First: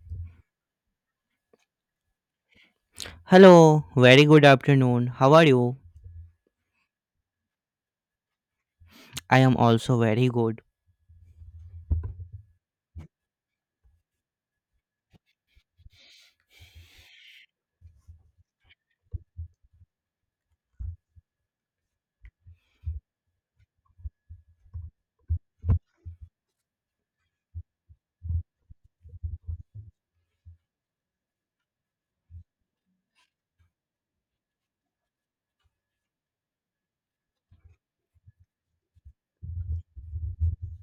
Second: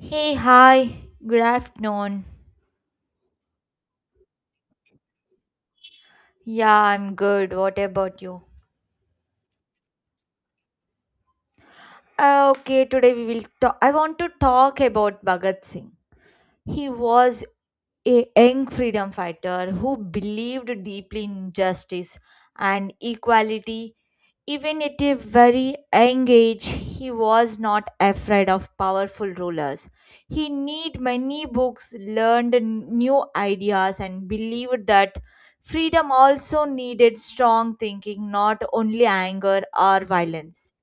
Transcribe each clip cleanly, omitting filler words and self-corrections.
Hey, hi, good afternoon. Hello, very good afternoon. How are you? Yeah, I'm good. What about you? I am also very good. Okay, today we will talk. I want to talk about Bhagat Singh. He was a young freedom fighter who believed deeply in justice and equality. Even at a very young age, he was not afraid of powerful rulers. He read many books, learned new ideas, and believed that freedom also needed strong thinking, not only anger or violence.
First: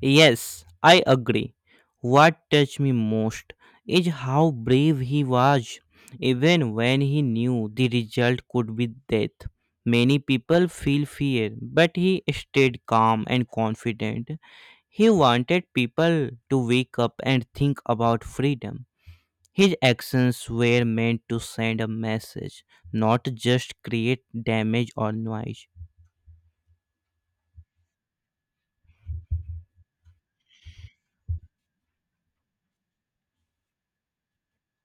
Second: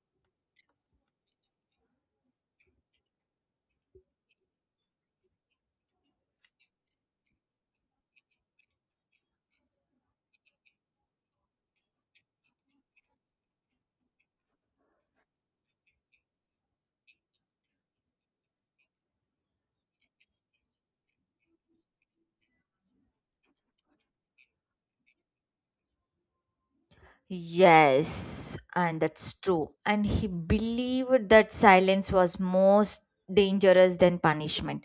Yes, I agree. What touched me most is how brave he was, even when he knew the result could be death. Many people feel fear, but he stayed calm and confident. He wanted people to wake up and think about freedom. His actions were meant to send a message, not just create damage or noise. Yes, and that's true. And he believed that silence was most dangerous than punishment.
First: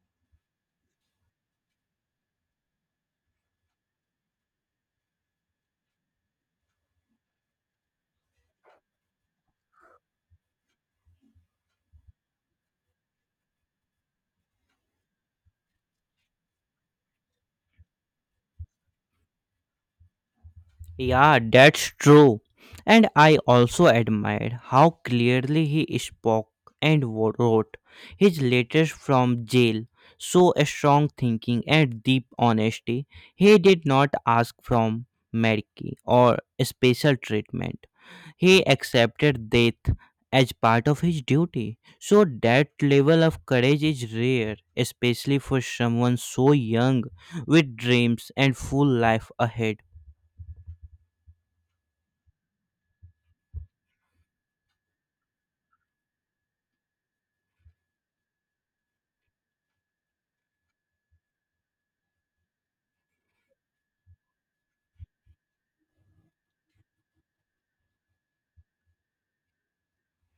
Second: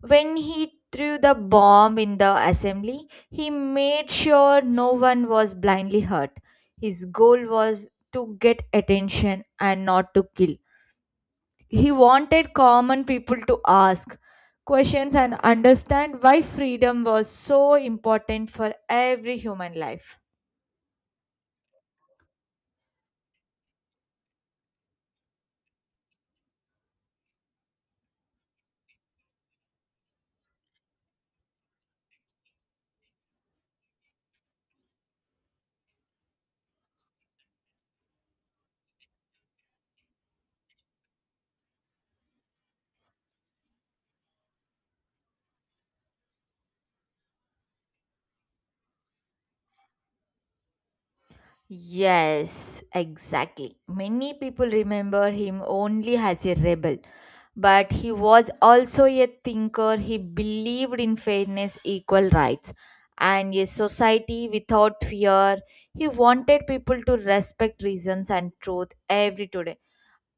When he threw the bomb in the assembly, he made sure no one was blindly hurt. His goal was to get attention and not to kill. He wanted common people to ask questions and understand why freedom was so important for every human life. Yeah, that's true. And I also admired how clearly he spoke and wrote his letters from jail. So a strong thinking and deep honesty. He did not ask from mercy or special treatment. He accepted death as part of his duty. So that level of courage is rare, especially for someone so young with dreams and full life ahead. Yes, exactly. Many people remember him only as a rebel, but he was also a thinker. He believed in fairness, equal rights, and a society without fear. He wanted people to respect reasons and truth every today.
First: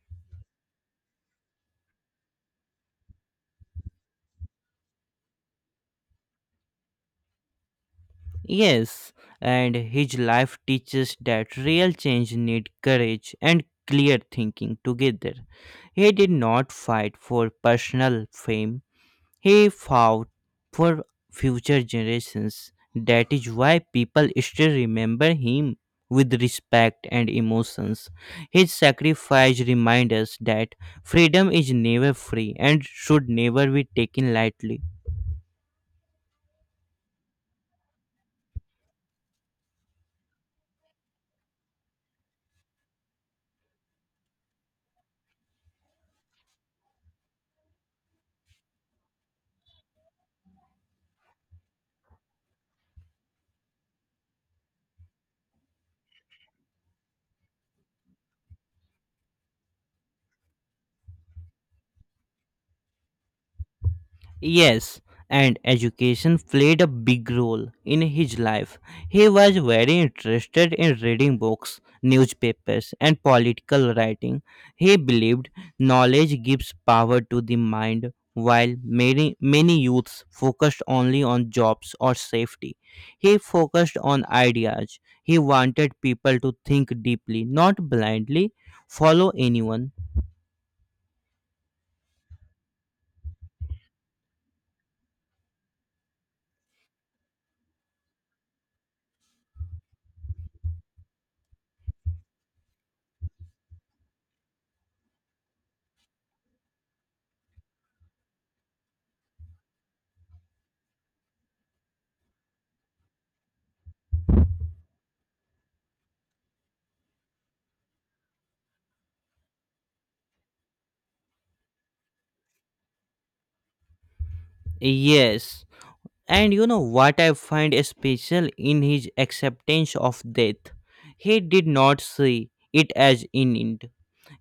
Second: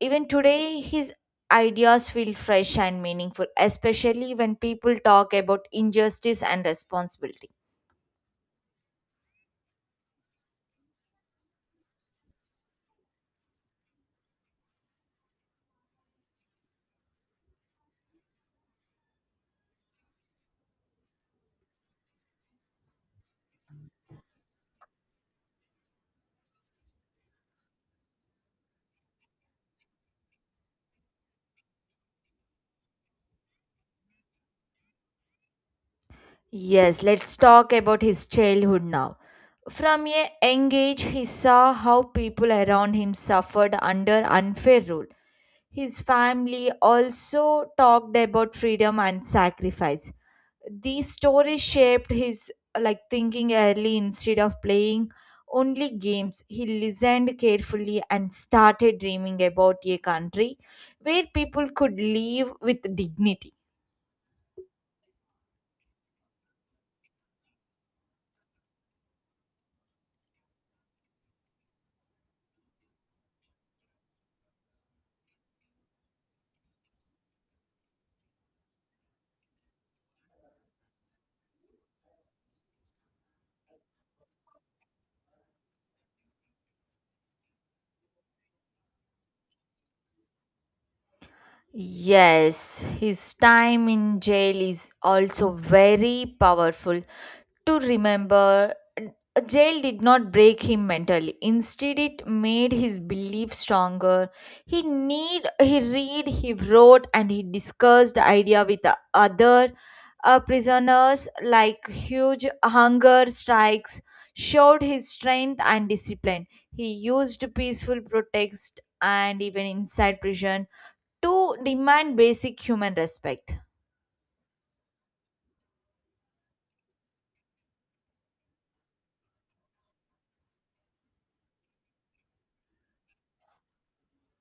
Even today, his ideas feel fresh and meaningful, especially when people talk about injustice and responsibility. Yes, and his life teaches that real change need courage and clear thinking together. He did not fight for personal fame. He fought for future generations. That is why people still remember him with respect and emotions. His sacrifice reminds us that freedom is never free and should never be taken lightly. Yes, let's talk about his childhood now. From a young age, he saw how people around him suffered under unfair rule. His family also talked about freedom and sacrifice. These stories shaped his like thinking early instead of playing only games. He listened carefully and started dreaming about a country where people could live with dignity. Yes, and education played a big role in his life. He was very interested in reading books, newspapers, and political writing. He believed knowledge gives power to the mind, while many youths focused only on jobs or safety. He focused on ideas. He wanted people to think deeply, not blindly follow anyone. Yes, his time in jail is also very powerful. To remember, jail did not break him mentally. Instead, it made his belief stronger. He read, he wrote, and he discussed the idea with the other prisoners. Like huge hunger strikes, showed his strength and discipline. He used peaceful protest and even inside prison to demand basic human respect. Yes. And you know what I find special in his acceptance of death? He did not see it as an end.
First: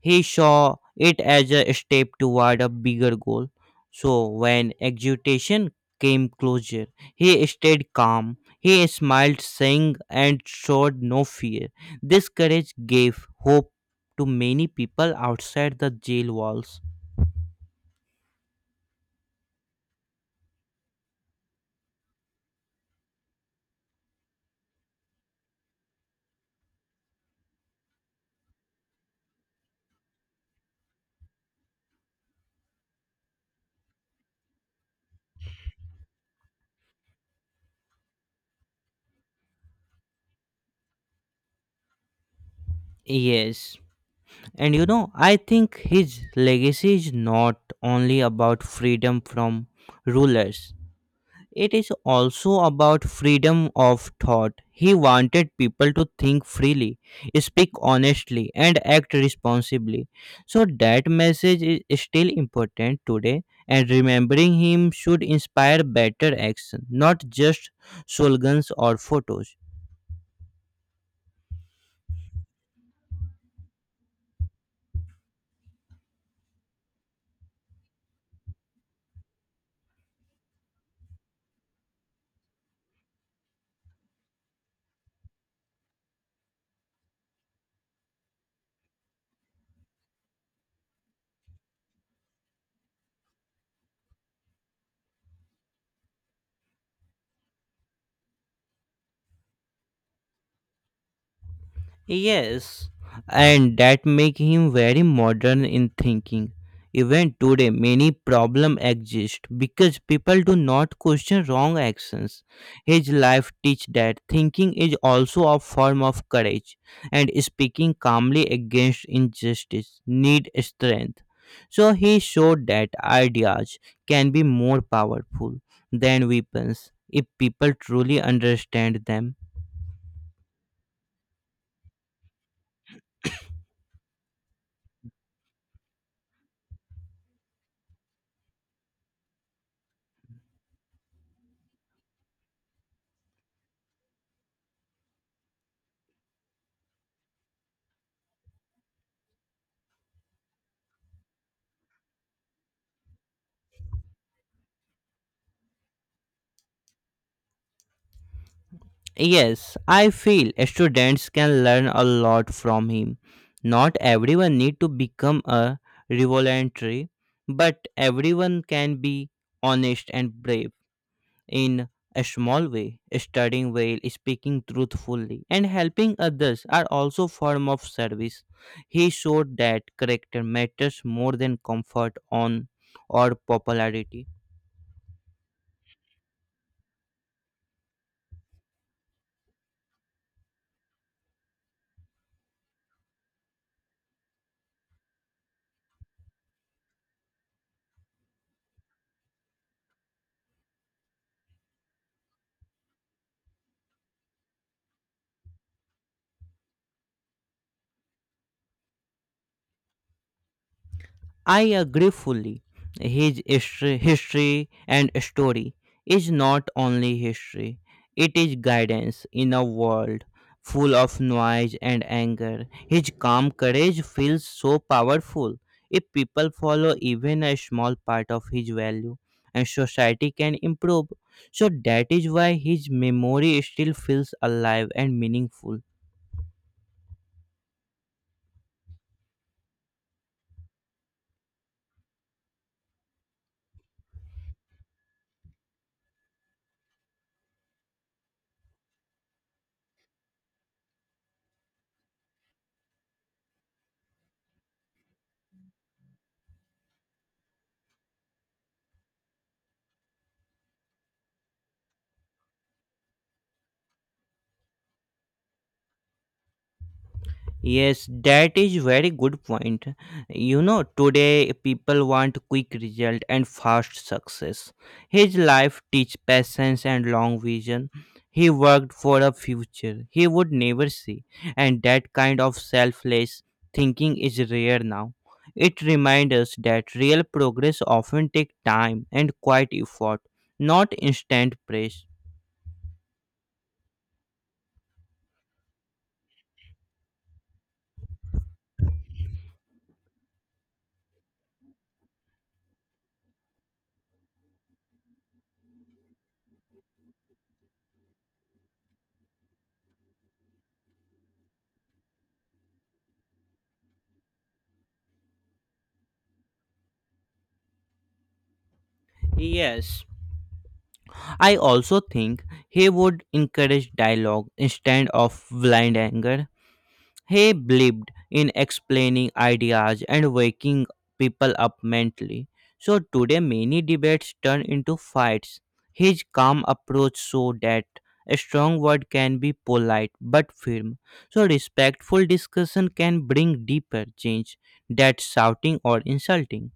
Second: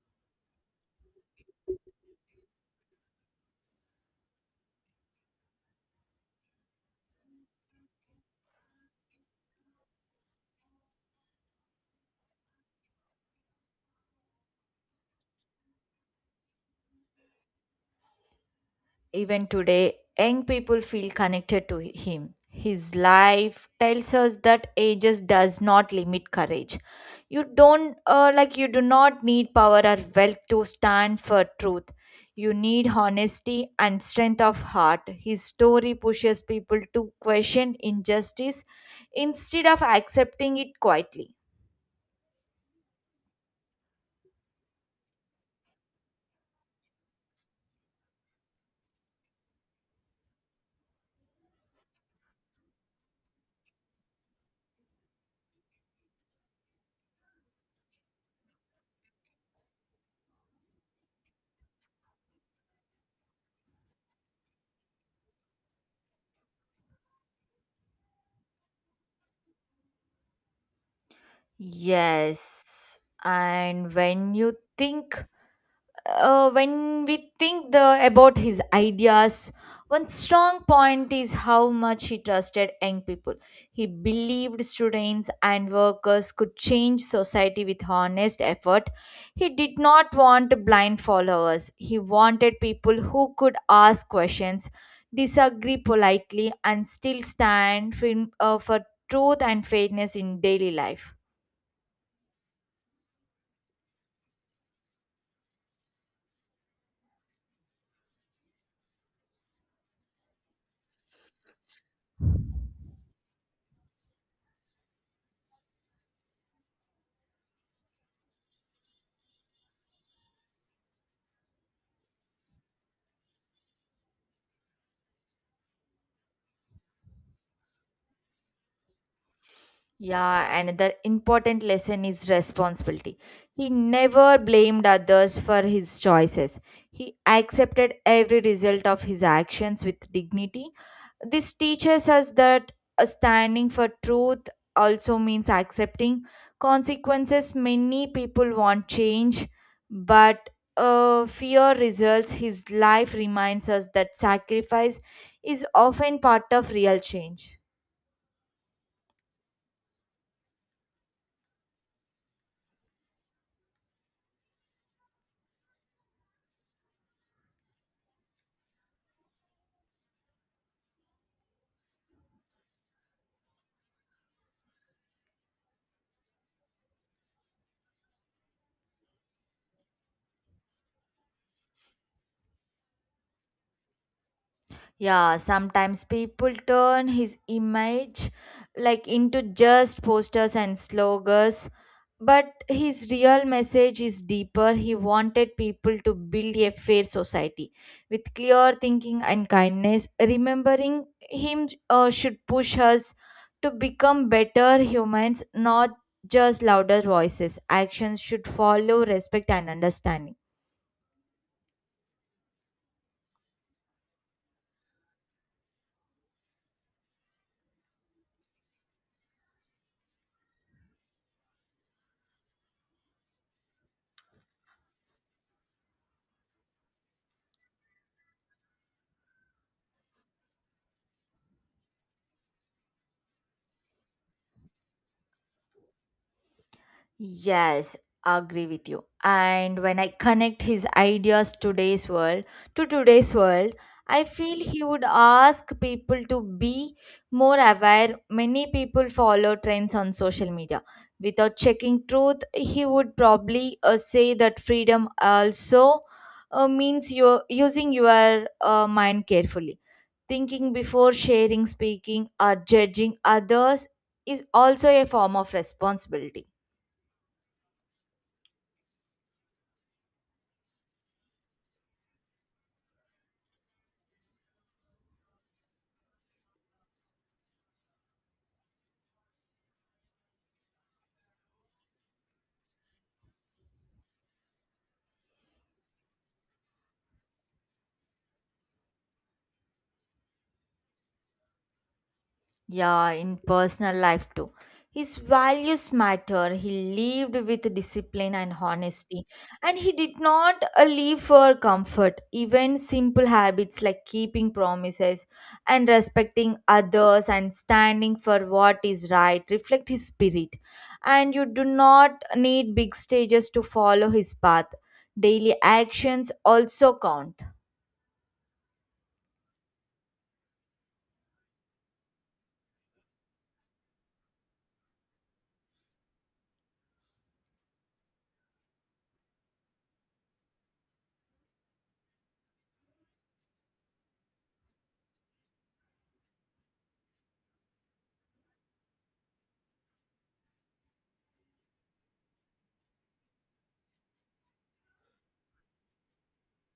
He saw it as a step toward a bigger goal. So when exultation came closer, he stayed calm. He smiled, sang, and showed no fear. This courage gave hope to many people outside the jail walls. Even today, young people feel connected to him. His life tells us that ages does not limit courage. You don't like You do not need power or wealth to stand for truth. You need honesty and strength of heart. His story pushes people to question injustice instead of accepting it quietly. Yes. And you know, I think his legacy is not only about freedom from rulers, it is also about freedom of thought. He wanted people to think freely, speak honestly, and act responsibly. So, that message is still important today, and remembering him should inspire better action, not just slogans or photos. Yes, and when we think the about his ideas, one strong point is how much he trusted young people. He believed students and workers could change society with honest effort. He did not want blind followers. He wanted people who could ask questions, disagree politely, and still stand firm, for truth and fairness in daily life. Yes, and that make him very modern in thinking. Even today, many problem exist because people do not question wrong actions. His life teach that thinking is also a form of courage, and speaking calmly against injustice need strength. So he showed that ideas can be more powerful than weapons if people truly understand them. Yeah, another important lesson is responsibility. He never blamed others for his choices. He accepted every result of his actions with dignity. This teaches us that standing for truth also means accepting consequences. Many people want change, but fear results. His life reminds us that sacrifice is often part of real change. Yes, I feel students can learn a lot from him. Not everyone need to become a revolutionary, but everyone can be honest and brave in a small way. Studying well, speaking truthfully, and helping others are also form of service. He showed that character matters more than comfort on or popularity. Yeah, sometimes people turn his image like into just posters and slogans, but his real message is deeper. He wanted people to build a fair society with clear thinking and kindness. Remembering him should push us to become better humans, not just louder voices. Actions should follow respect and understanding. I agree fully. His history and story is not only history, it is guidance in a world full of noise and anger. His calm courage feels so powerful. If people follow even a small part of his value, and society can improve. So that is why his memory still feels alive and meaningful. Yes, agree with you. And when I connect his ideas today's world to today's world, I feel he would ask people to be more aware. Many people follow trends on social media. Without checking truth, he would probably say that freedom also means you using your mind carefully. Thinking before sharing, speaking, or judging others is also a form of responsibility. Yes, that is very good point. You know, today people want quick result and fast success. His life teach patience and long vision. He worked for a future he would never see, and that kind of selfless thinking is rare now. It reminds us that real progress often take time and quite effort, not instant praise. Yeah, in personal life too. His values matter. He lived with discipline and honesty, and he did not live for comfort. Even simple habits like keeping promises and respecting others and standing for what is right reflect his spirit. And you do not need big stages to follow his path. Daily actions also count. Yes, I also think he would encourage dialogue instead of blind anger. He believed in explaining ideas and waking people up mentally. So today many debates turn into fights. His calm approach showed that a strong word can be polite but firm. So respectful discussion can bring deeper change than shouting or insulting.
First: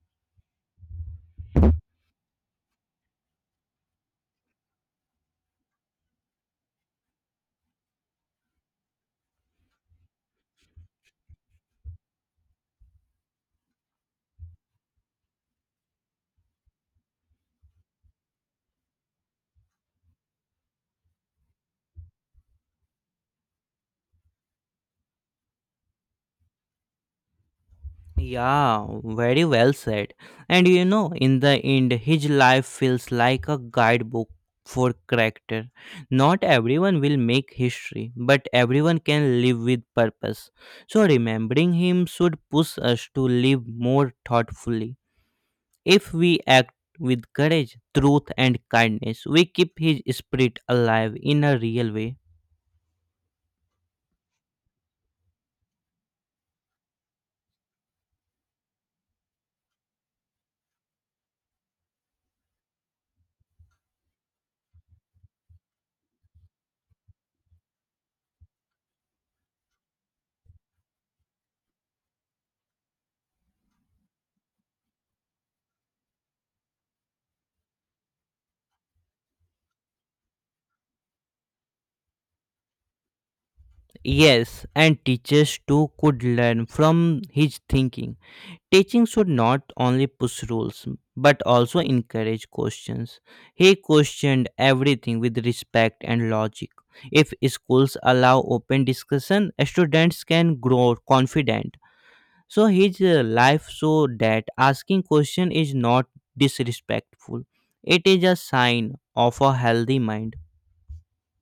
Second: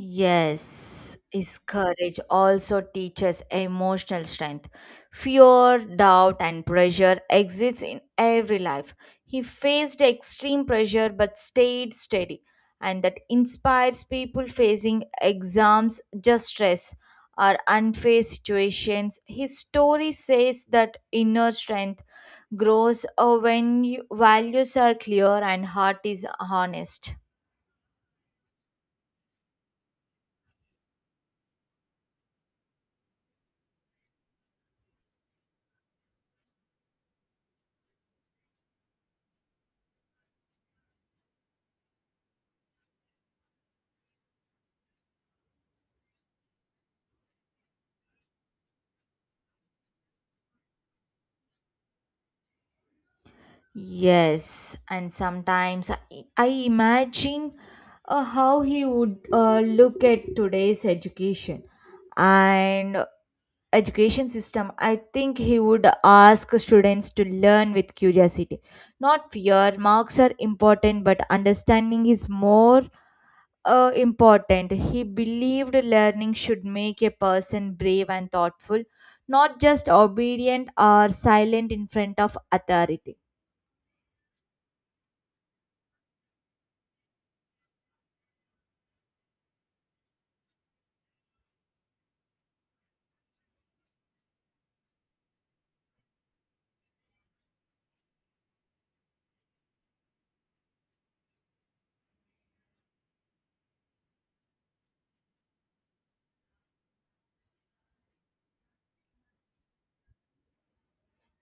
Yes, is courage also teaches emotional strength. Fear, doubt, and pressure exists in every life. He faced extreme pressure but stayed steady, and that inspires people facing exams, just stress, or unfair situations. His story says that inner strength grows when you- values are clear and heart is honest. Yeah, very well said. And you know, in the end, his life feels like a guidebook for character. Not everyone will make history, but everyone can live with purpose. So, remembering him should push us to live more thoughtfully. If we act with courage, truth, and kindness, we keep his spirit alive in a real way. Yes, and sometimes I imagine how he would look at today's education and education system. I think he would ask students to learn with curiosity, not fear. Marks are important, but understanding is more important. He believed learning should make a person brave and thoughtful, not just obedient or silent in front of authority. Yes, and teachers too could learn from his thinking. Teaching should not only push rules but also encourage questions. He questioned everything with respect and logic. If schools allow open discussion, students can grow confident. So his life showed that asking question is not disrespectful. It is a sign of a healthy mind.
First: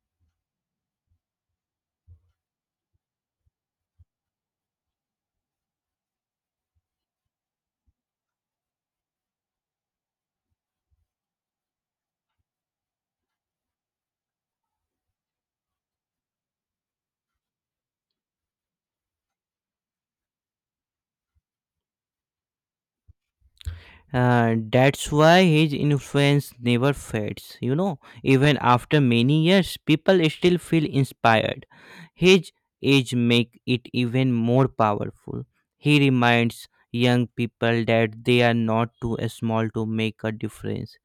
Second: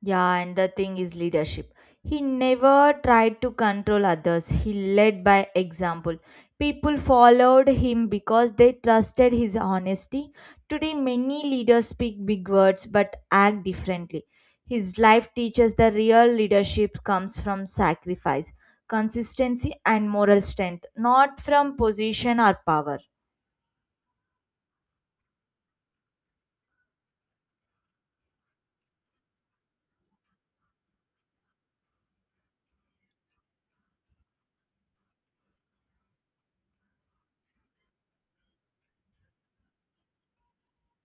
Yeah, and the thing is leadership. He never tried to control others. He led by example. People followed him because they trusted his honesty. Today, many leaders speak big words but act differently. His life teaches the real leadership comes from sacrifice, consistency, and moral strength, not from position or power. That's why his influence never fades. You know, even after many years, people still feel inspired. His age make it even more powerful. He reminds young people that they are not too small to make a difference.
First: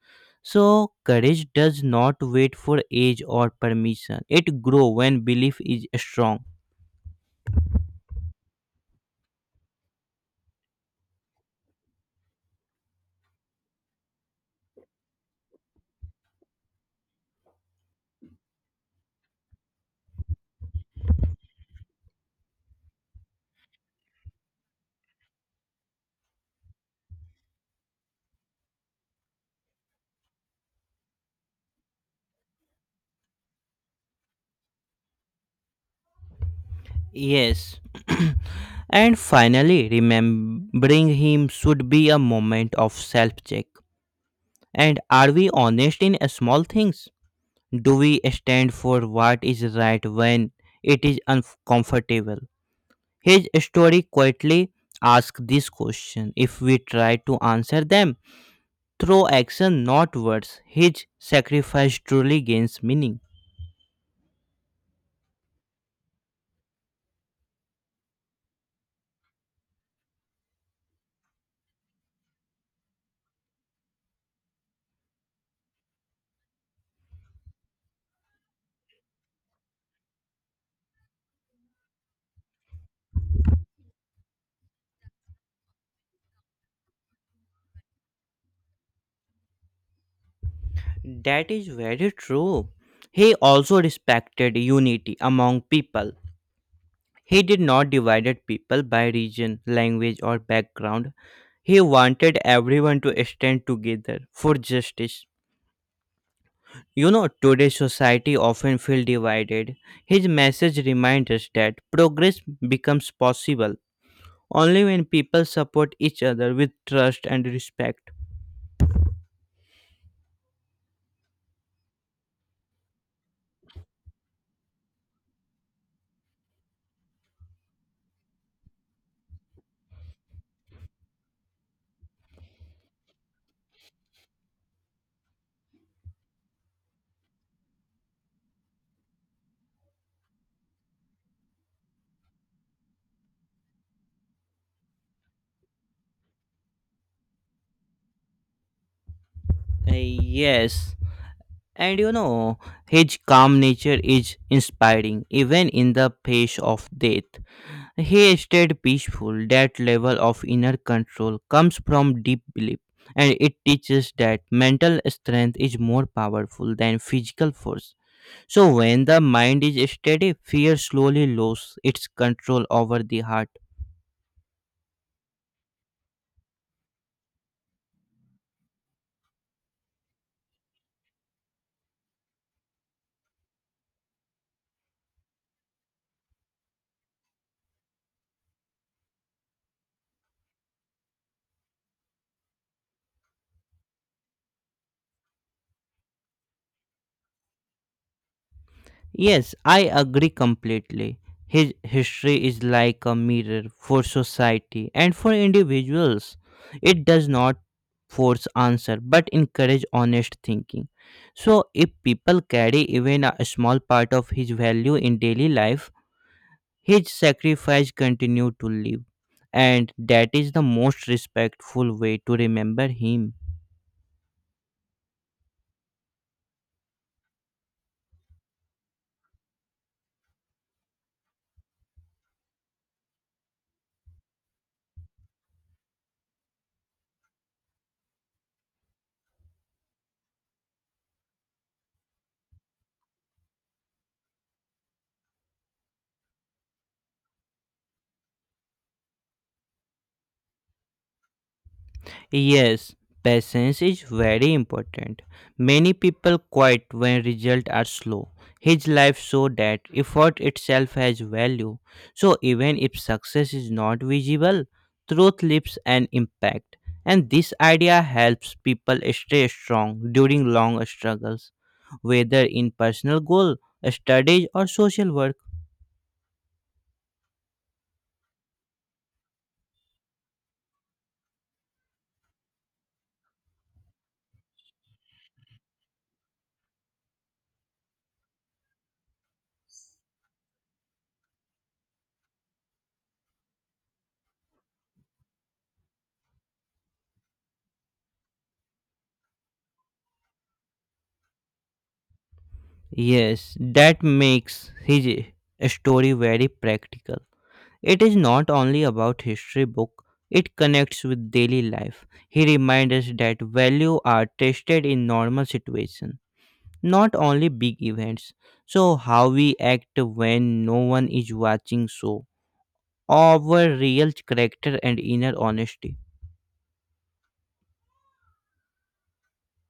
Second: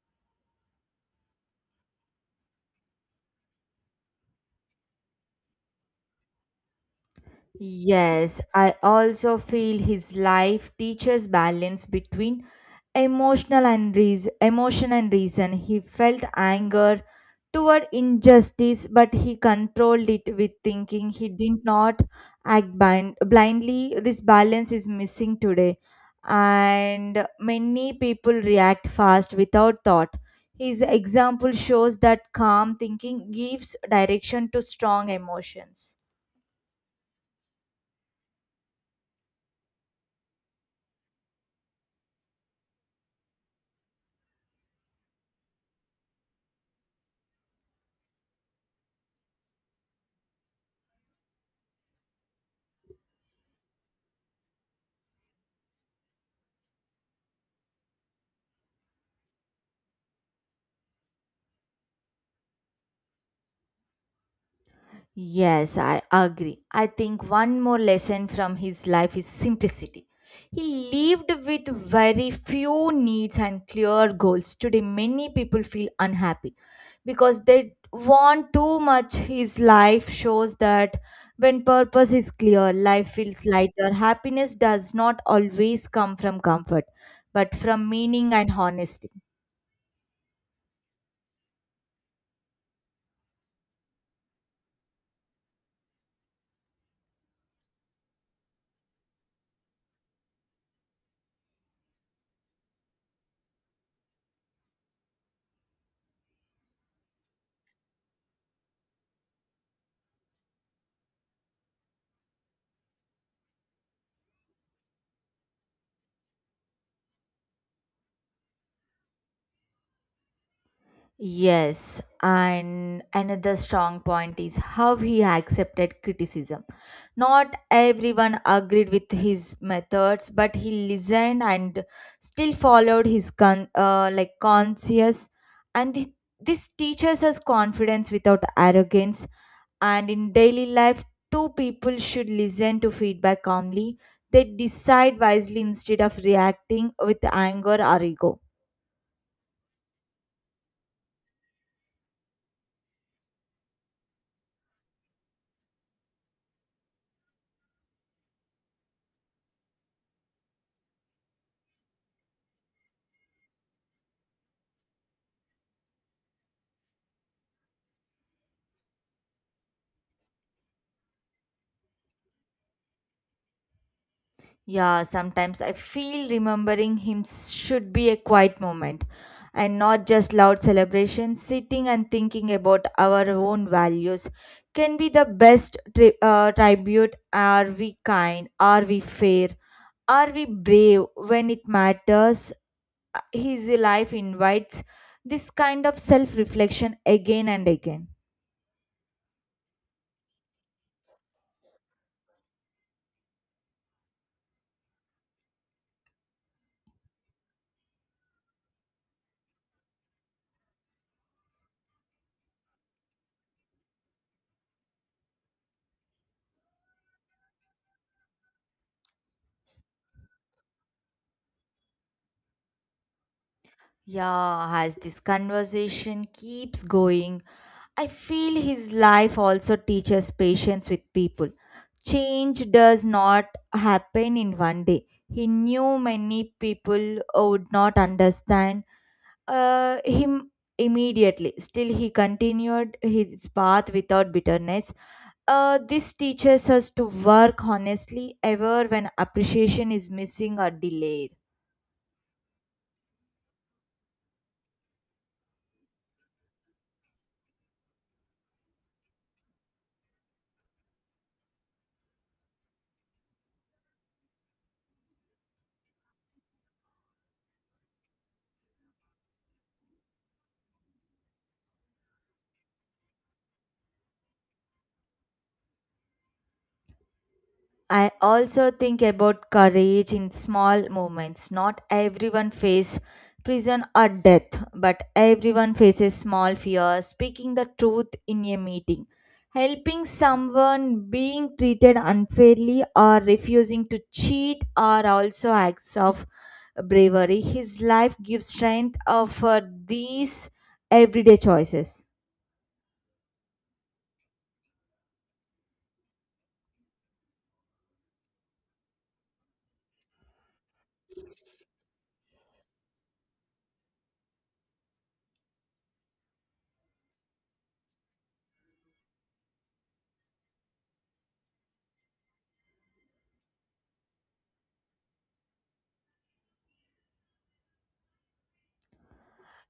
So courage does not wait for age or permission. It grows when belief is strong. Yes, I also feel his life teaches balance between emotion and reason. He felt anger toward injustice, but he controlled it with thinking. He did not blindly. This balance is missing today, and many people react fast without thought. His example shows that calm thinking gives direction to strong emotions. Yes. And finally, remembering him should be a moment of self check. And are we honest in small things? Do we stand for what is right when it is uncomfortable? His story quietly asks this question if we try to answer them through action, not words. His sacrifice truly gains meaning. Yes, I agree. I think one more lesson from his life is simplicity. He lived with very few needs and clear goals. Today, many people feel unhappy because they want too much. His life shows that when purpose is clear, life feels lighter. Happiness does not always come from comfort, but from meaning and honesty. That is very true. He also respected unity among people. He did not divide people by region, language, or background. He wanted everyone to stand together for justice. You know, today's society often feels divided. His message reminds us that progress becomes possible only when people support each other with trust and respect. Yes, and another strong point is how he accepted criticism. Not everyone agreed with his methods, but he listened and still followed his conscience. And this teaches us confidence without arrogance. And in daily life, two people should listen to feedback calmly. They decide wisely instead of reacting with anger or ego. Yes, and you know, his calm nature is inspiring even in the face of death. He stayed peaceful. That level of inner control comes from deep belief, and it teaches that mental strength is more powerful than physical force. So, when the mind is steady, fear slowly loses its control over the heart. Yeah, sometimes I feel remembering him should be a quiet moment and not just loud celebration. Sitting and thinking about our own values can be the best tribute. Are we kind? Are we fair? Are we brave when it matters? His life invites this kind of self reflection again and again. Yes, I agree completely. His history is like a mirror for society and for individuals. It does not force answer but encourage honest thinking. So if people carry even a small part of his value in daily life, his sacrifice continue to live and that is the most respectful way to remember him. Yeah, as this conversation keeps going, I feel his life also teaches patience with people. Change does not happen in one day. He knew many people would not understand him immediately. Still, he continued his path without bitterness. This teaches us to work honestly, ever when appreciation is missing or delayed. Yes, patience is very important. Many people quit when results are slow. His life showed that effort itself has value. So even if success is not visible, truth leaves an impact. And this idea helps people stay strong during long struggles, whether in personal goal, studies or social work. I also think about courage in small moments. Not everyone faces prison or death, but everyone faces small fears. Speaking the truth in a meeting, helping someone being treated unfairly, or refusing to cheat are also acts of bravery. His life gives strength of for these everyday choices. Yes, that makes his story very practical. It is not only about history book, it connects with daily life. He reminds us that value are tested in normal situations, not only big events. So how we act when no one is watching so our real character and inner honesty.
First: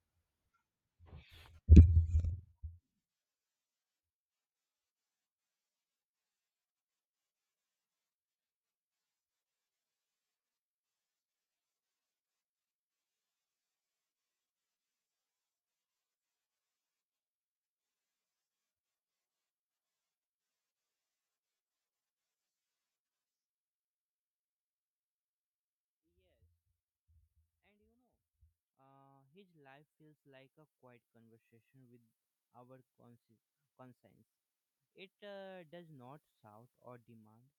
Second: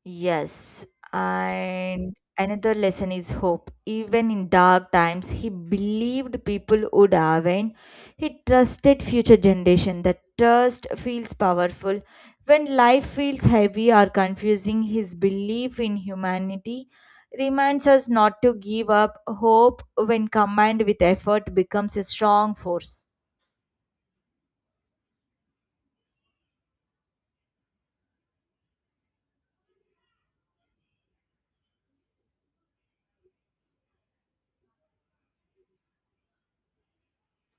Yes, and another lesson is hope. Even in dark times, he believed people would awaken. He trusted future generation. That trust feels powerful. When life feels heavy or confusing, his belief in humanity reminds us not to give up. Hope, when combined with effort, becomes a strong force. Uh, his life feels like a quiet conversation with our conscience. It does not shout or demand,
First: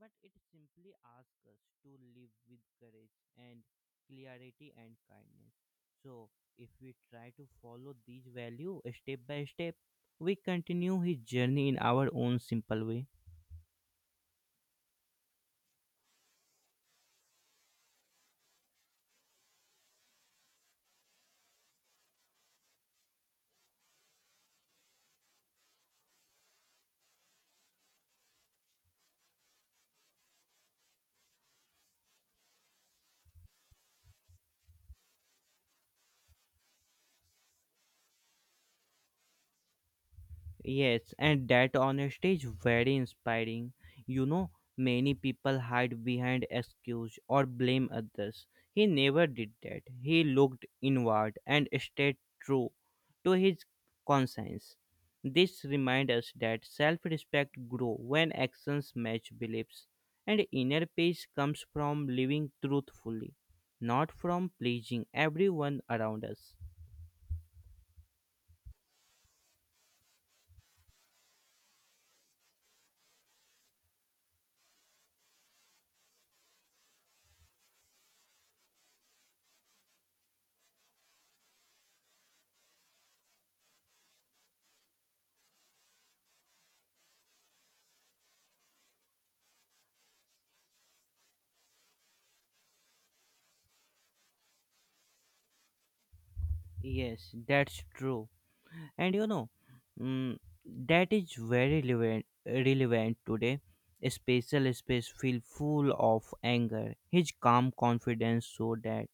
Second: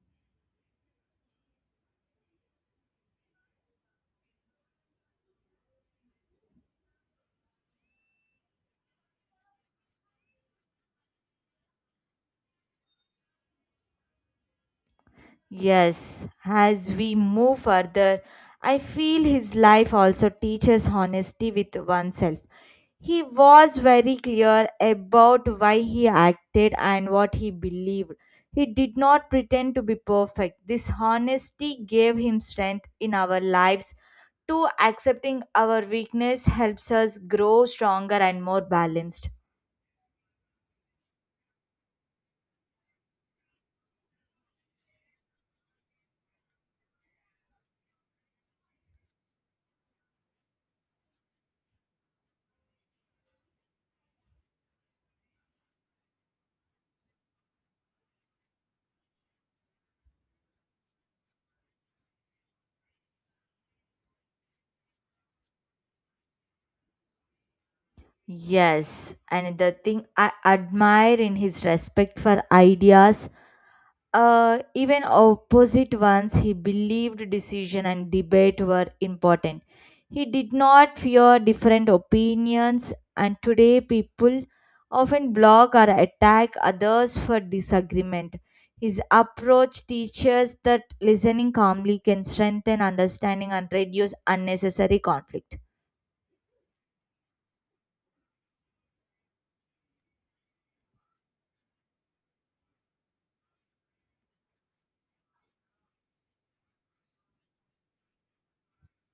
but it simply asks us to live with courage and clarity and kindness. So, if we try to follow these values step by step, we continue his journey in our own simple way. Yes, as we move further, I feel his life also teaches honesty with oneself. He was very clear about why he acted and what he believed. He did not pretend to be perfect. This honesty gave him strength in our lives. To accepting our weakness helps us grow stronger and more balanced. Yes, and that honesty is very inspiring. You know, many people hide behind excuse or blame others. He never did that. He looked inward and stayed true to his conscience. This reminds us that self-respect grows when actions match beliefs, and inner peace comes from living truthfully, not from pleasing everyone around us. Yes, and the thing I admire in his respect for ideas. Even opposite ones he believed decision and debate were important. He did not fear different opinions, and today people often block or attack others for disagreement. His approach teaches that listening calmly can strengthen understanding and reduce unnecessary conflict. Yes, that's true. And you know, mm, that is very relevant today. Spatial space feel full of anger. His calm confidence showed that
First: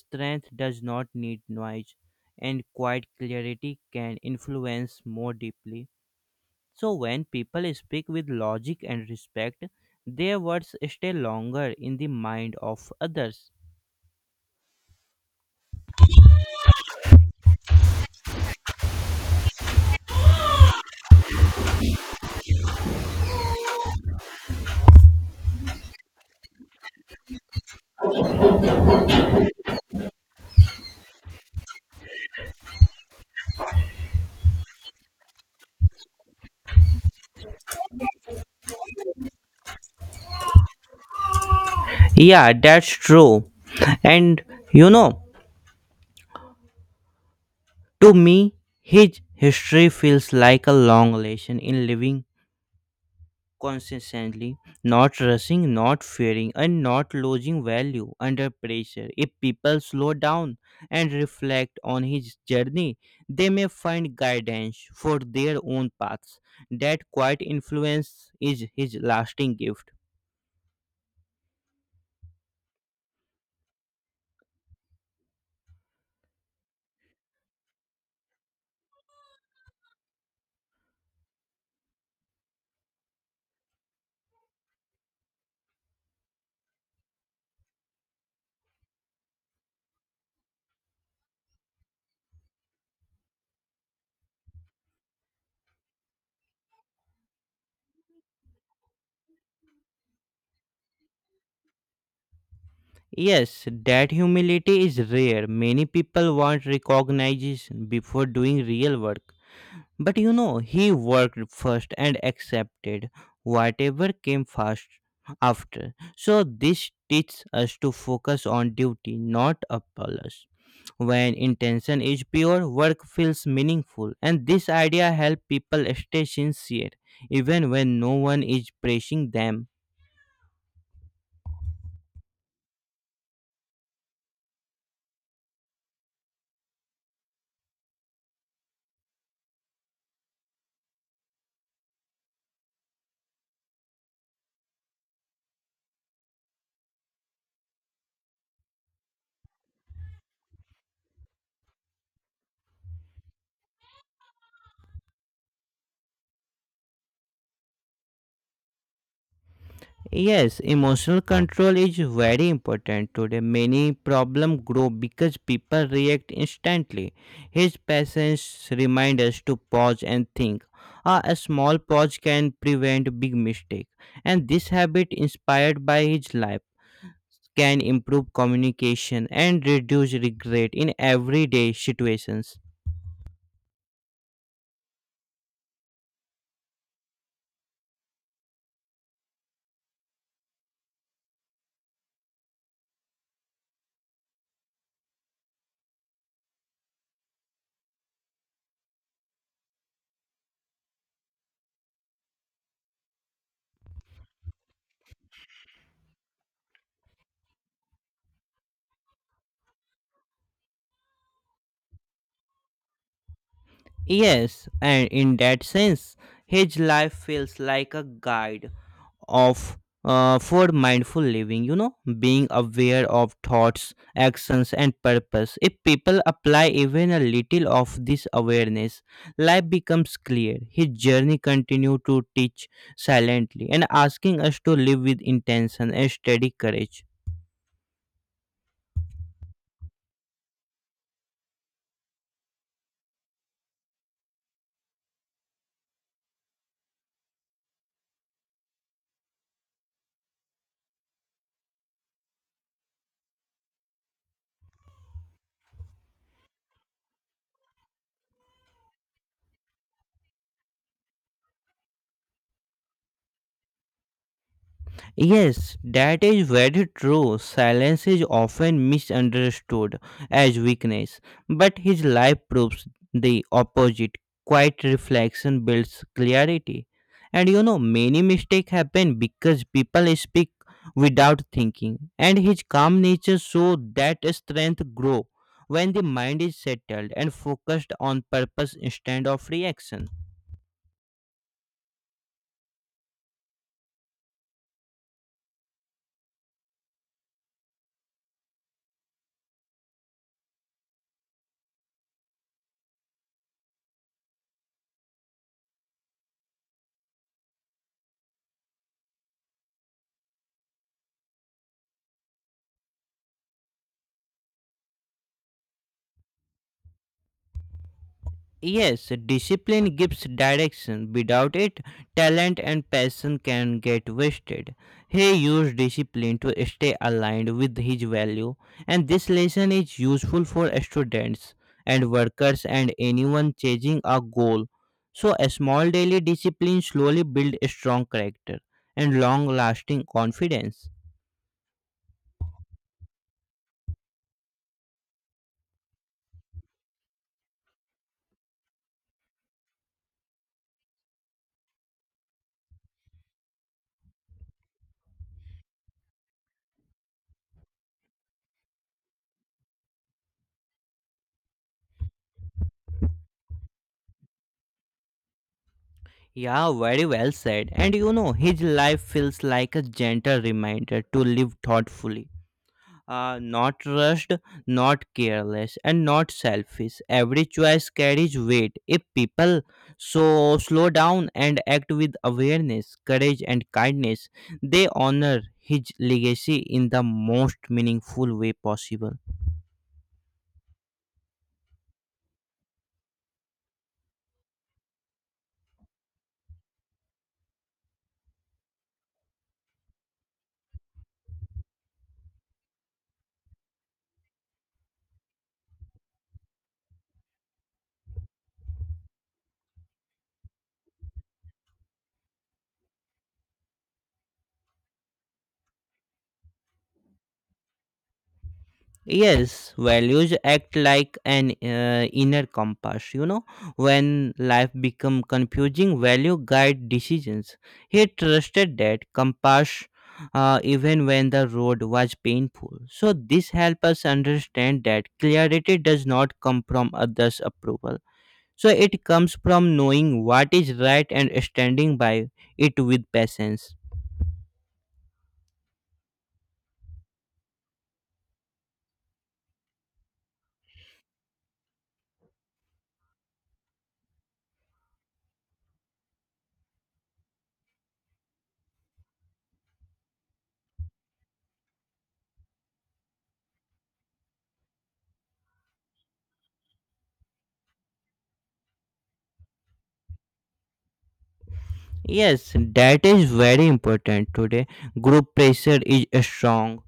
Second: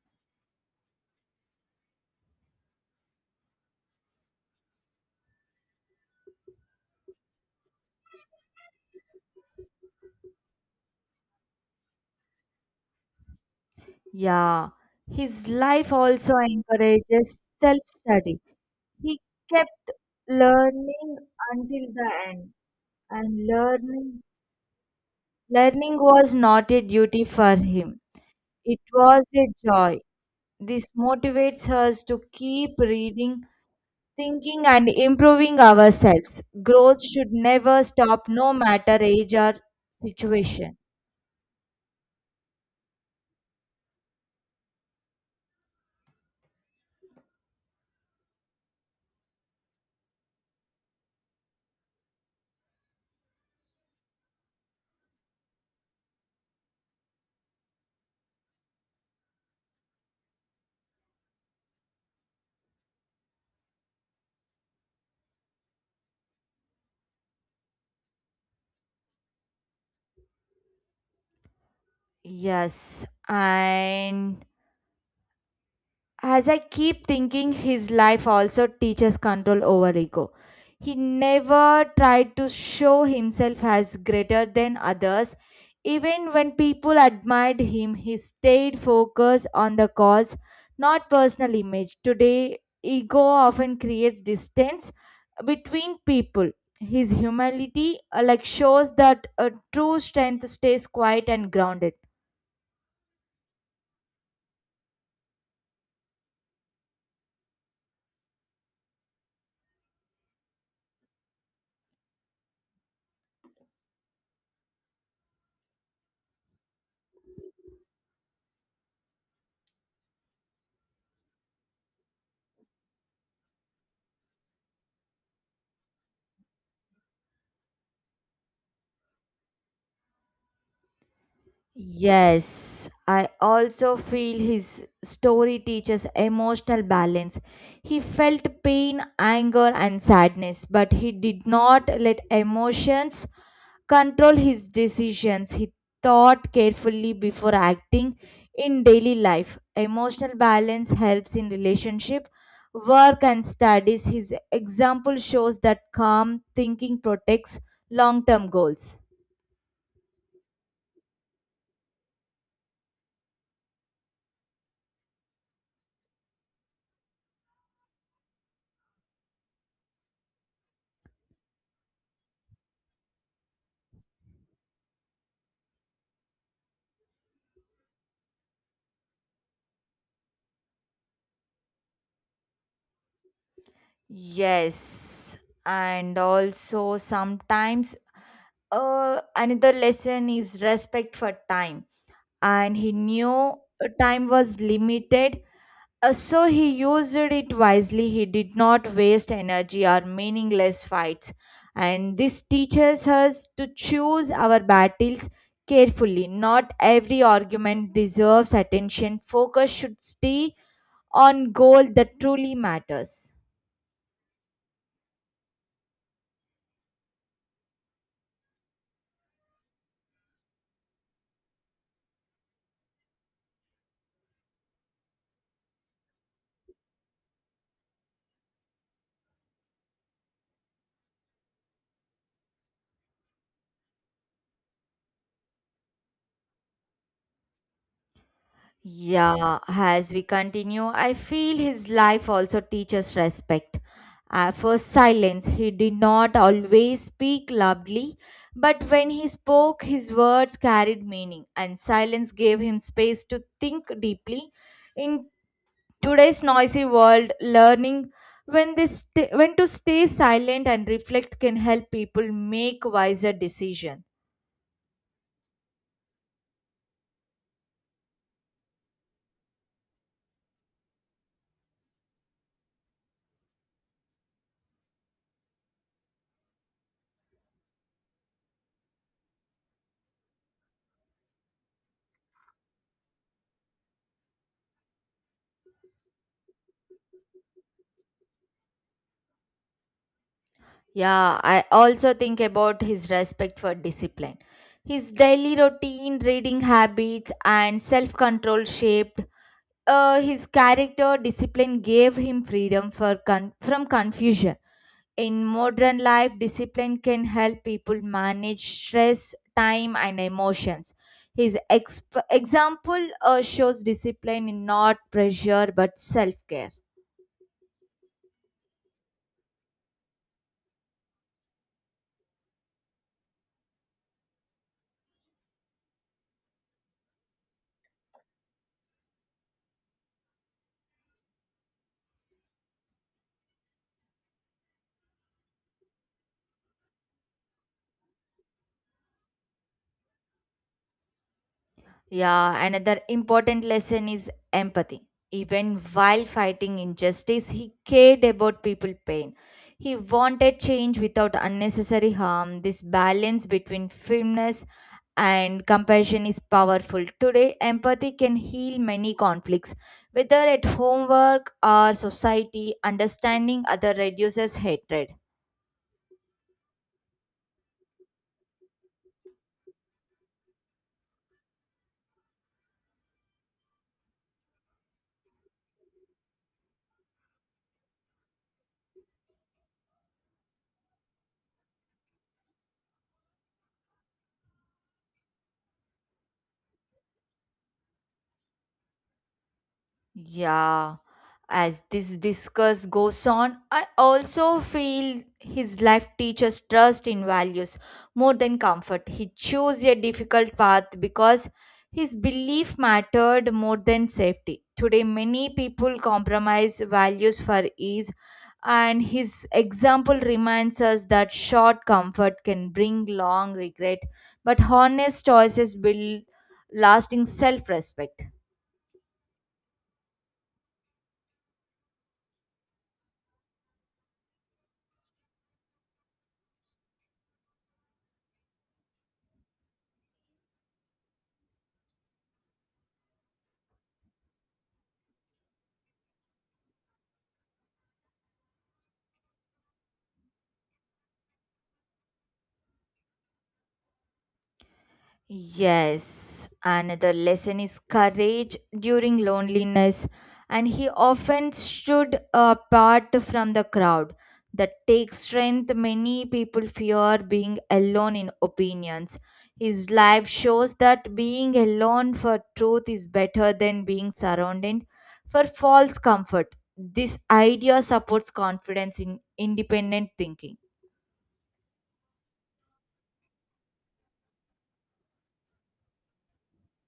strength does not need noise, and quiet clarity can influence more deeply. So when people speak with logic and respect, their words stay longer in the mind of others. Yeah, his life also encourages self study. He kept learning until the end, and learning was not a duty for him, it was a joy. This motivates us to keep reading, thinking, and improving ourselves. Growth should never stop, no matter age or situation. Yeah, that's true. And you know, to me, his history feels like a long lesson in living consistently, not rushing, not fearing, and not losing value under pressure. If people slow down and reflect on his journey, they may find guidance for their own paths. That quiet influence is his lasting gift. Yes, and as I keep thinking, his life also teaches control over ego. He never tried to show himself as greater than others. Even when people admired him, he stayed focused on the cause, not personal image. Today, ego often creates distance between people. His humility shows that a true strength stays quiet and grounded. Yes, that humility is rare. Many people want recognition before doing real work. But you know, he worked first and accepted whatever came fast after. So this teaches us to focus on duty, not applause. When intention is pure, work feels meaningful, and this idea helps people stay sincere even when no one is pressing them. Yes, I also feel his story teaches emotional balance. He felt pain, anger, and sadness, but he did not let emotions control his decisions. He thought carefully before acting in daily life. Emotional balance helps in relationship, work, and studies. His example shows that calm thinking protects long term goals. Yes, emotional control is very important today. Many problems grow because people react instantly. His patience reminds us to pause and think. A small pause can prevent big mistake. And this habit inspired by his life can improve communication and reduce regret in everyday situations. Yes, and also sometimes another lesson is respect for time. And he knew time was limited, so he used it wisely. He did not waste energy or meaningless fights. And this teaches us to choose our battles carefully. Not every argument deserves attention. Focus should stay on goal that truly matters. Yes, and in that sense, his life feels like a guide of for mindful living, you know, being aware of thoughts, actions and purpose. If people apply even a little of this awareness, life becomes clear. His journey continue to teach silently and asking us to live with intention and steady courage. Yeah, as we continue, I feel his life also teaches respect. For silence, he did not always speak loudly, but when he spoke, his words carried meaning, and silence gave him space to think deeply. In today's noisy world, learning when to stay silent and reflect can help people make wiser decisions. Yes, that is very true. Silence is often misunderstood as weakness, but his life proves the opposite. Quiet reflection builds clarity. And you know, many mistakes happen because people speak without thinking, and his calm nature saw that strength grow when the mind is settled and focused on purpose instead of reaction. Yeah, I also think about his respect for discipline. His daily routine, reading habits, and self control shaped his character. Discipline gave him freedom from confusion. In modern life, discipline can help people manage stress, time, and emotions. His example shows discipline in not pressure but self care. Yes, discipline gives direction. Without it, talent and passion can get wasted. He used discipline to stay aligned with his value, and this lesson is useful for students and workers and anyone chasing a goal. So, a small daily discipline slowly builds strong character and long lasting confidence. Yeah, another important lesson is empathy. Even while fighting injustice, he cared about people' pain. He wanted change without unnecessary harm. This balance between firmness and compassion is powerful. Today, empathy can heal many conflicts, whether at homework or society. Understanding other reduces hatred. Yeah, very well said. And you know, his life feels like a gentle reminder to live thoughtfully, not rushed, not careless, and not selfish. Every choice carries weight. If people so slow down and act with awareness, courage, and kindness, they honor his legacy in the most meaningful way possible. Yeah, as this discuss goes on, I also feel his life teaches trust in values more than comfort. He chose a difficult path because his belief mattered more than safety. Today, many people compromise values for ease, and his example reminds us that short comfort can bring long regret, but honest choices build lasting self respect. Yes, values act like an inner compass. You know, when life become confusing, value guide decisions. He trusted that compass, even when the road was painful. So this helps us understand that clarity does not come from others' approval. So it comes from knowing what is right and standing by it with patience. Yes, another lesson is courage during loneliness, and he often stood apart from the crowd. That takes strength. Many people fear being alone in opinions. His life shows that being alone for truth is better than being surrounded for false comfort. This idea supports confidence in independent thinking. Yes, that is very important today. Group pressure is strong,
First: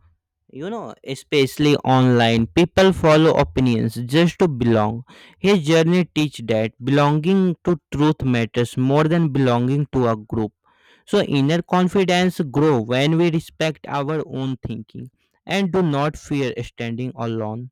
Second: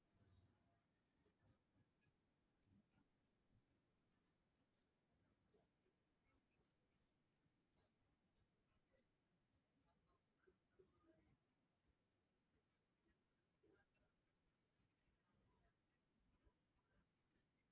you know, especially online people follow opinions just to belong. His journey teach that belonging to truth matters more than belonging to a group. So inner confidence grow when we respect our own thinking and do not fear standing alone.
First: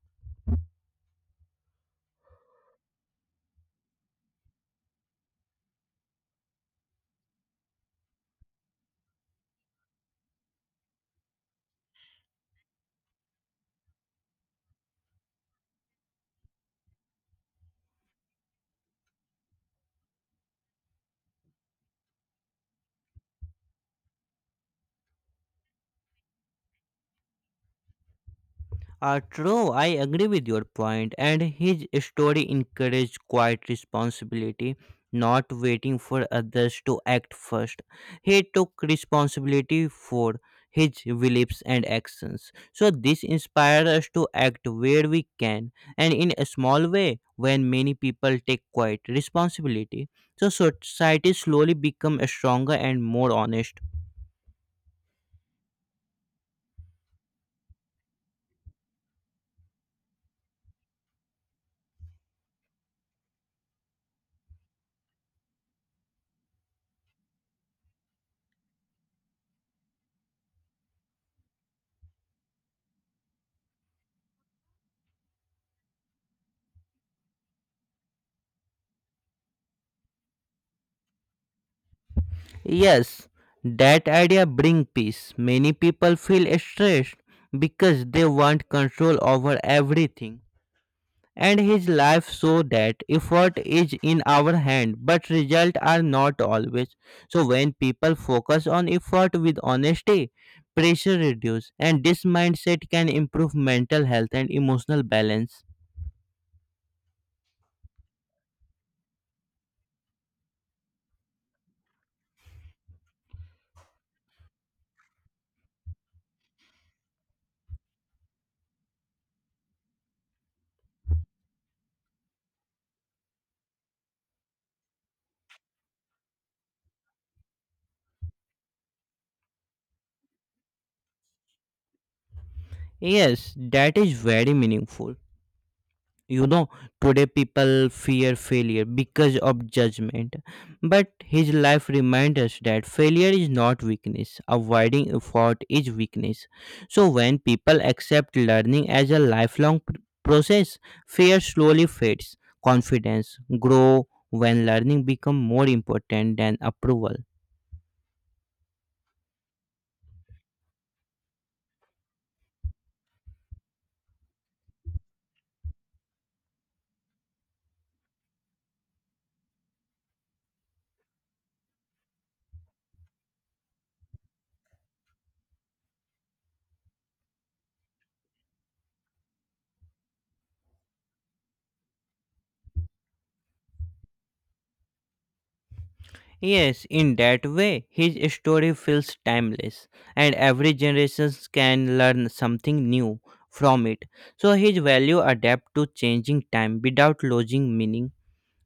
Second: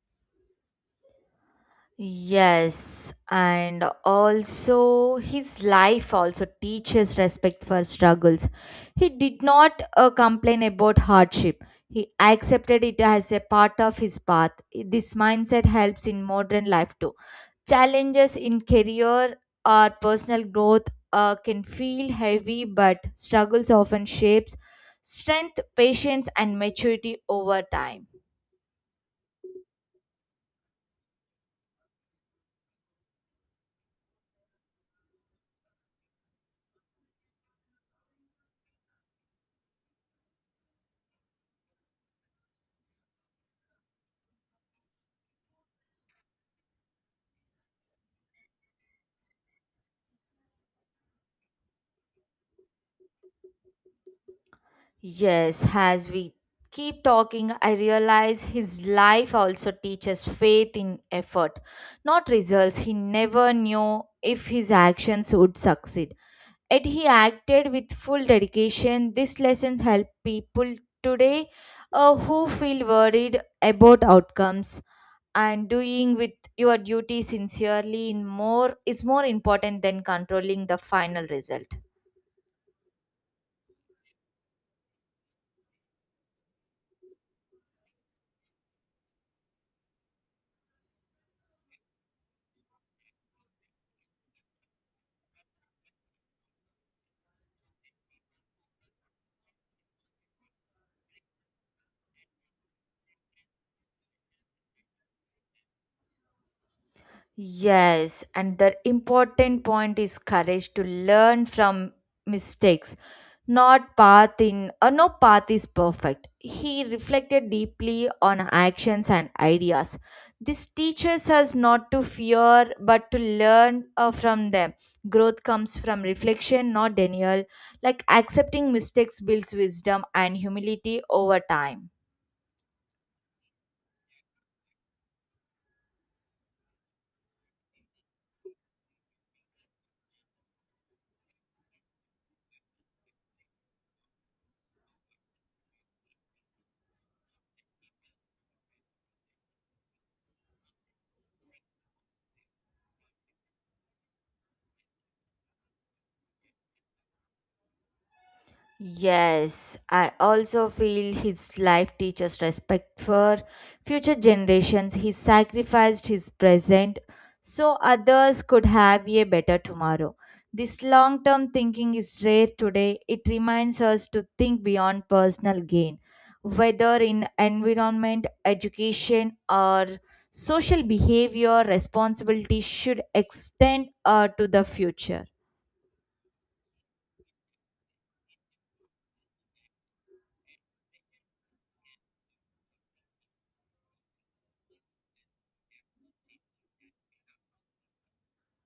Yes, and also his life also teaches respect for struggles. He did not complain about hardship. He accepted it as a part of his path. This mindset helps in modern life too. Challenges in career or personal growth can feel heavy, but struggles often shapes strength, patience, and maturity over time. True, I agree with your point, and his story encouraged quiet responsibility, not waiting for others to act first. He took responsibility for his beliefs and actions. So, this inspires us to act where we can and in a small way when many people take quiet responsibility. So, society slowly becomes stronger and more honest. Yes, as we keep talking, I realize his life also teaches faith in effort, not results. He never knew if his actions would succeed. Yet he acted with full dedication. These lessons help people today who feel worried about outcomes and doing with your duty sincerely in more is more important than controlling the final result. Yes, that idea brings peace. Many people feel stressed because they want control over everything. And his life show that effort is in our hand, but results are not always. So when people focus on effort with honesty, pressure reduce, and this mindset can improve mental health and emotional balance. Yes, and the important point is courage to learn from mistakes. Not path in or no path is perfect. He reflected deeply on actions and ideas. This teaches us not to fear but to learn from them. Growth comes from reflection, not denial. Like accepting mistakes builds wisdom and humility over time. Yes, that is very meaningful. You know, today people fear failure because of judgment, but his life reminds us that failure is not weakness, avoiding effort is weakness. So when people accept learning as a lifelong process, fear slowly fades. Confidence grow when learning become more important than approval. Yes, I also feel his life teaches respect for future generations. He sacrificed his present so others could have a better tomorrow. This long term thinking is rare today. It reminds us to think beyond personal gain, whether in environment, education, or social behavior, responsibility should extend to the future. Yes, in that way, his story feels timeless, and every generation can learn something new from it. So his value adapt to changing time without losing meaning.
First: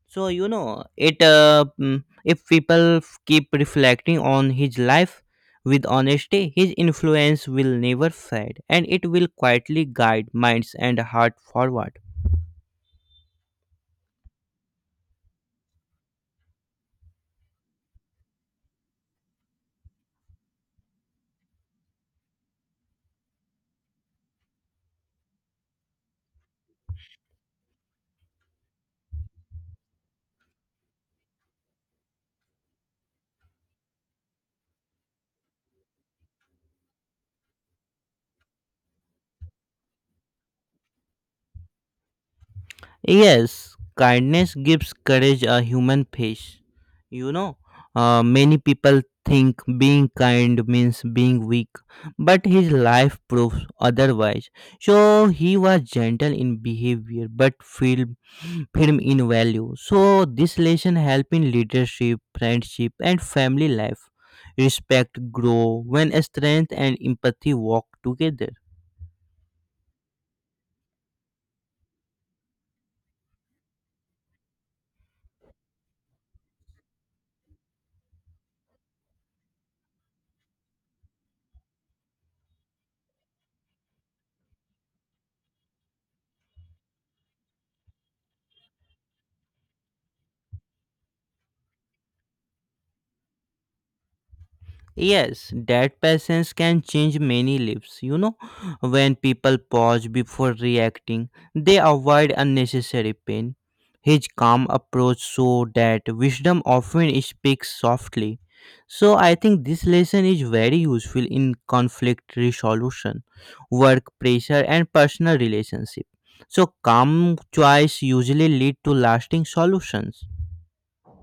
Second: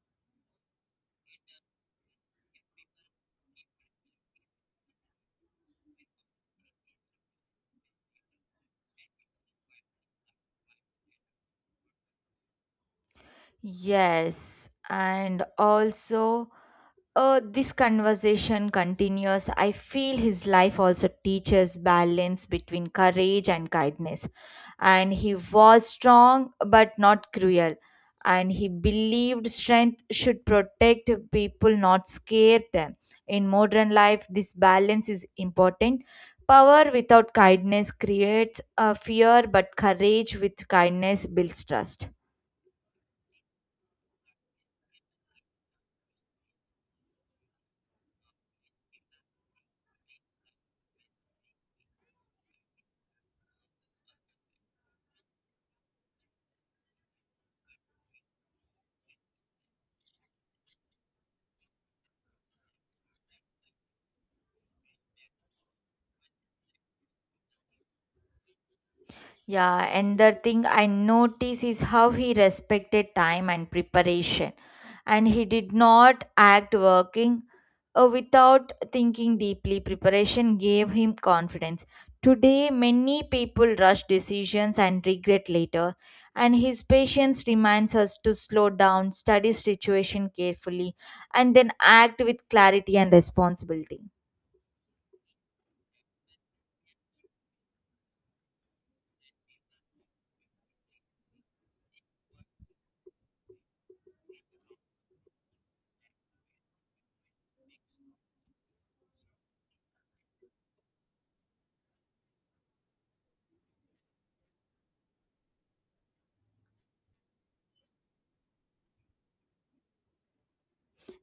So you know it. If people keep reflecting on his life with honesty, his influence will never fade, and it will quietly guide minds and heart forward. Yes, and also. This conversation continues. I feel his life also teaches balance between courage and kindness. And he was strong but not cruel. And he believed strength should protect people, not scare them. In modern life, this balance is important. Power without kindness creates fear, but courage with kindness builds trust. Yes, kindness gives courage a human face. You know, many people think being kind means being weak, but his life proves otherwise. So he was gentle in behavior but firm, firm in value. So this lesson helps in leadership, friendship, and family life. Respect grow when strength and empathy walk together. Yeah, and the thing I notice is how he respected time and preparation, and he did not act working without thinking deeply. Preparation gave him confidence. Today, many people rush decisions and regret later, and his patience reminds us to slow down, study situation carefully, and then act with clarity and responsibility. Yes, that patience can change many lives. You know, when people pause before reacting, they avoid unnecessary pain. His calm approach showed that wisdom often speaks softly. So, I think this lesson is very useful in conflict resolution, work pressure, and personal relationship. So, calm choice usually lead to lasting solutions.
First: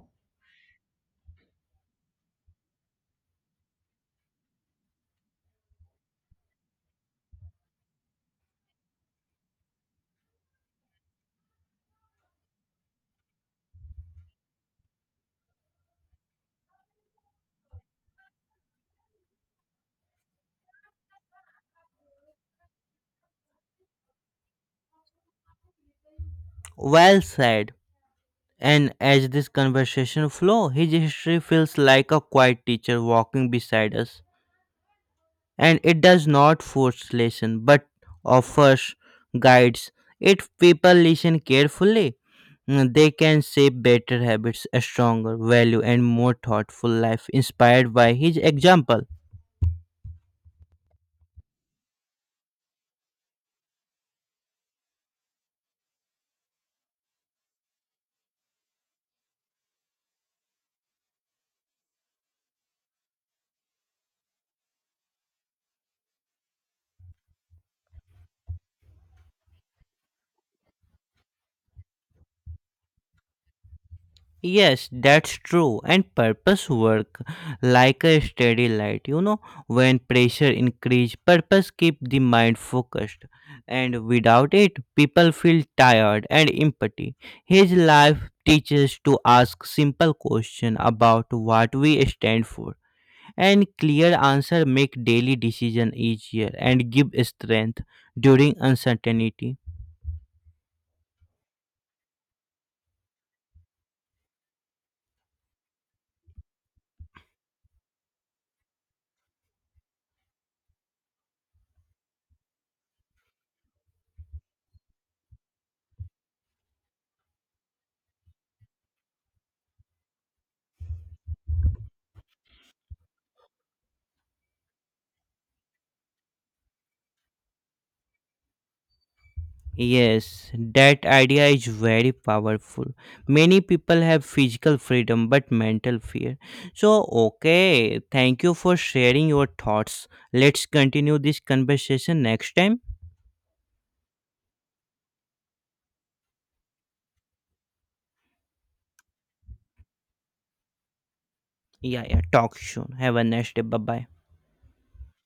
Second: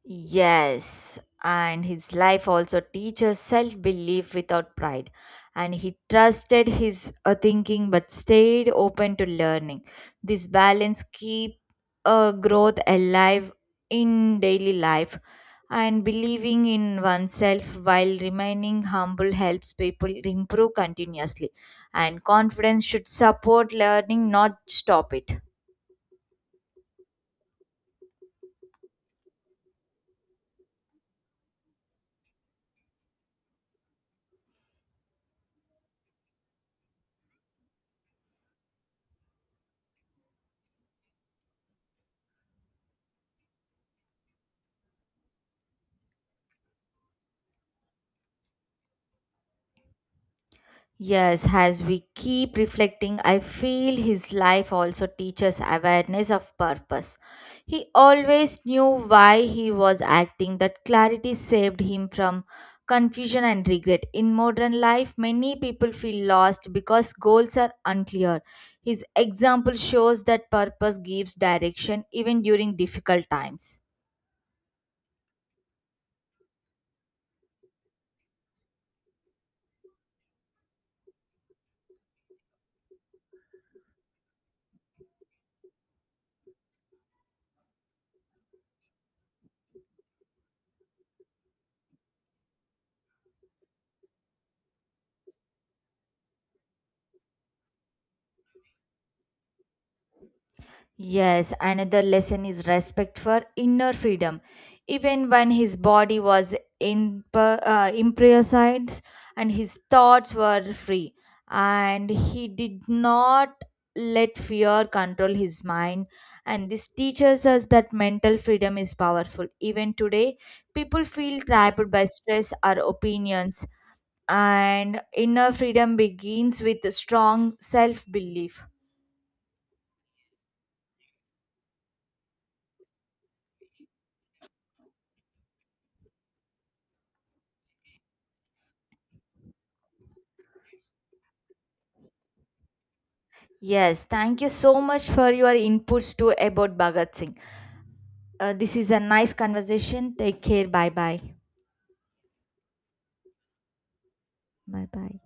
Yes, and his life also teaches self belief without pride. And he trusted his thinking but stayed open to learning. This balance keep growth alive in daily life and believing in oneself while remaining humble helps people improve continuously and confidence should support learning not stop it. Well said. And as this conversation flows, his history feels like a quiet teacher walking beside us. And it does not force lesson but offers guides. If people listen carefully, they can shape better habits, a stronger value, and more thoughtful life inspired by his example. Yes, as we keep reflecting, I feel his life also teaches awareness of purpose. He always knew why he was acting, that clarity saved him from confusion and regret. In modern life, many people feel lost because goals are unclear. His example shows that purpose gives direction even during difficult times. Yes, that's true. And purpose work like a steady light. You know, when pressure increase, purpose keep the mind focused. And without it, people feel tired and empty. His life teaches to ask simple question about what we stand for. And clear answer make daily decision easier and give strength during uncertainty. Yes, another lesson is respect for inner freedom. Even when his body was imprisoned and his thoughts were free, and he did not let fear control his mind. And this teaches us that mental freedom is powerful. Even today, people feel trapped by stress or opinions, and inner freedom begins with strong self belief. Yes, that idea is very powerful. Many people have physical freedom but mental fear. So, okay, thank you for sharing your thoughts. Let's continue this conversation next time. Yes, thank you so much for your inputs too about Bhagat Singh. This is a nice conversation. Take care. Bye bye. Yeah, yeah, talk soon. Have a nice day. Bye bye. Bye bye.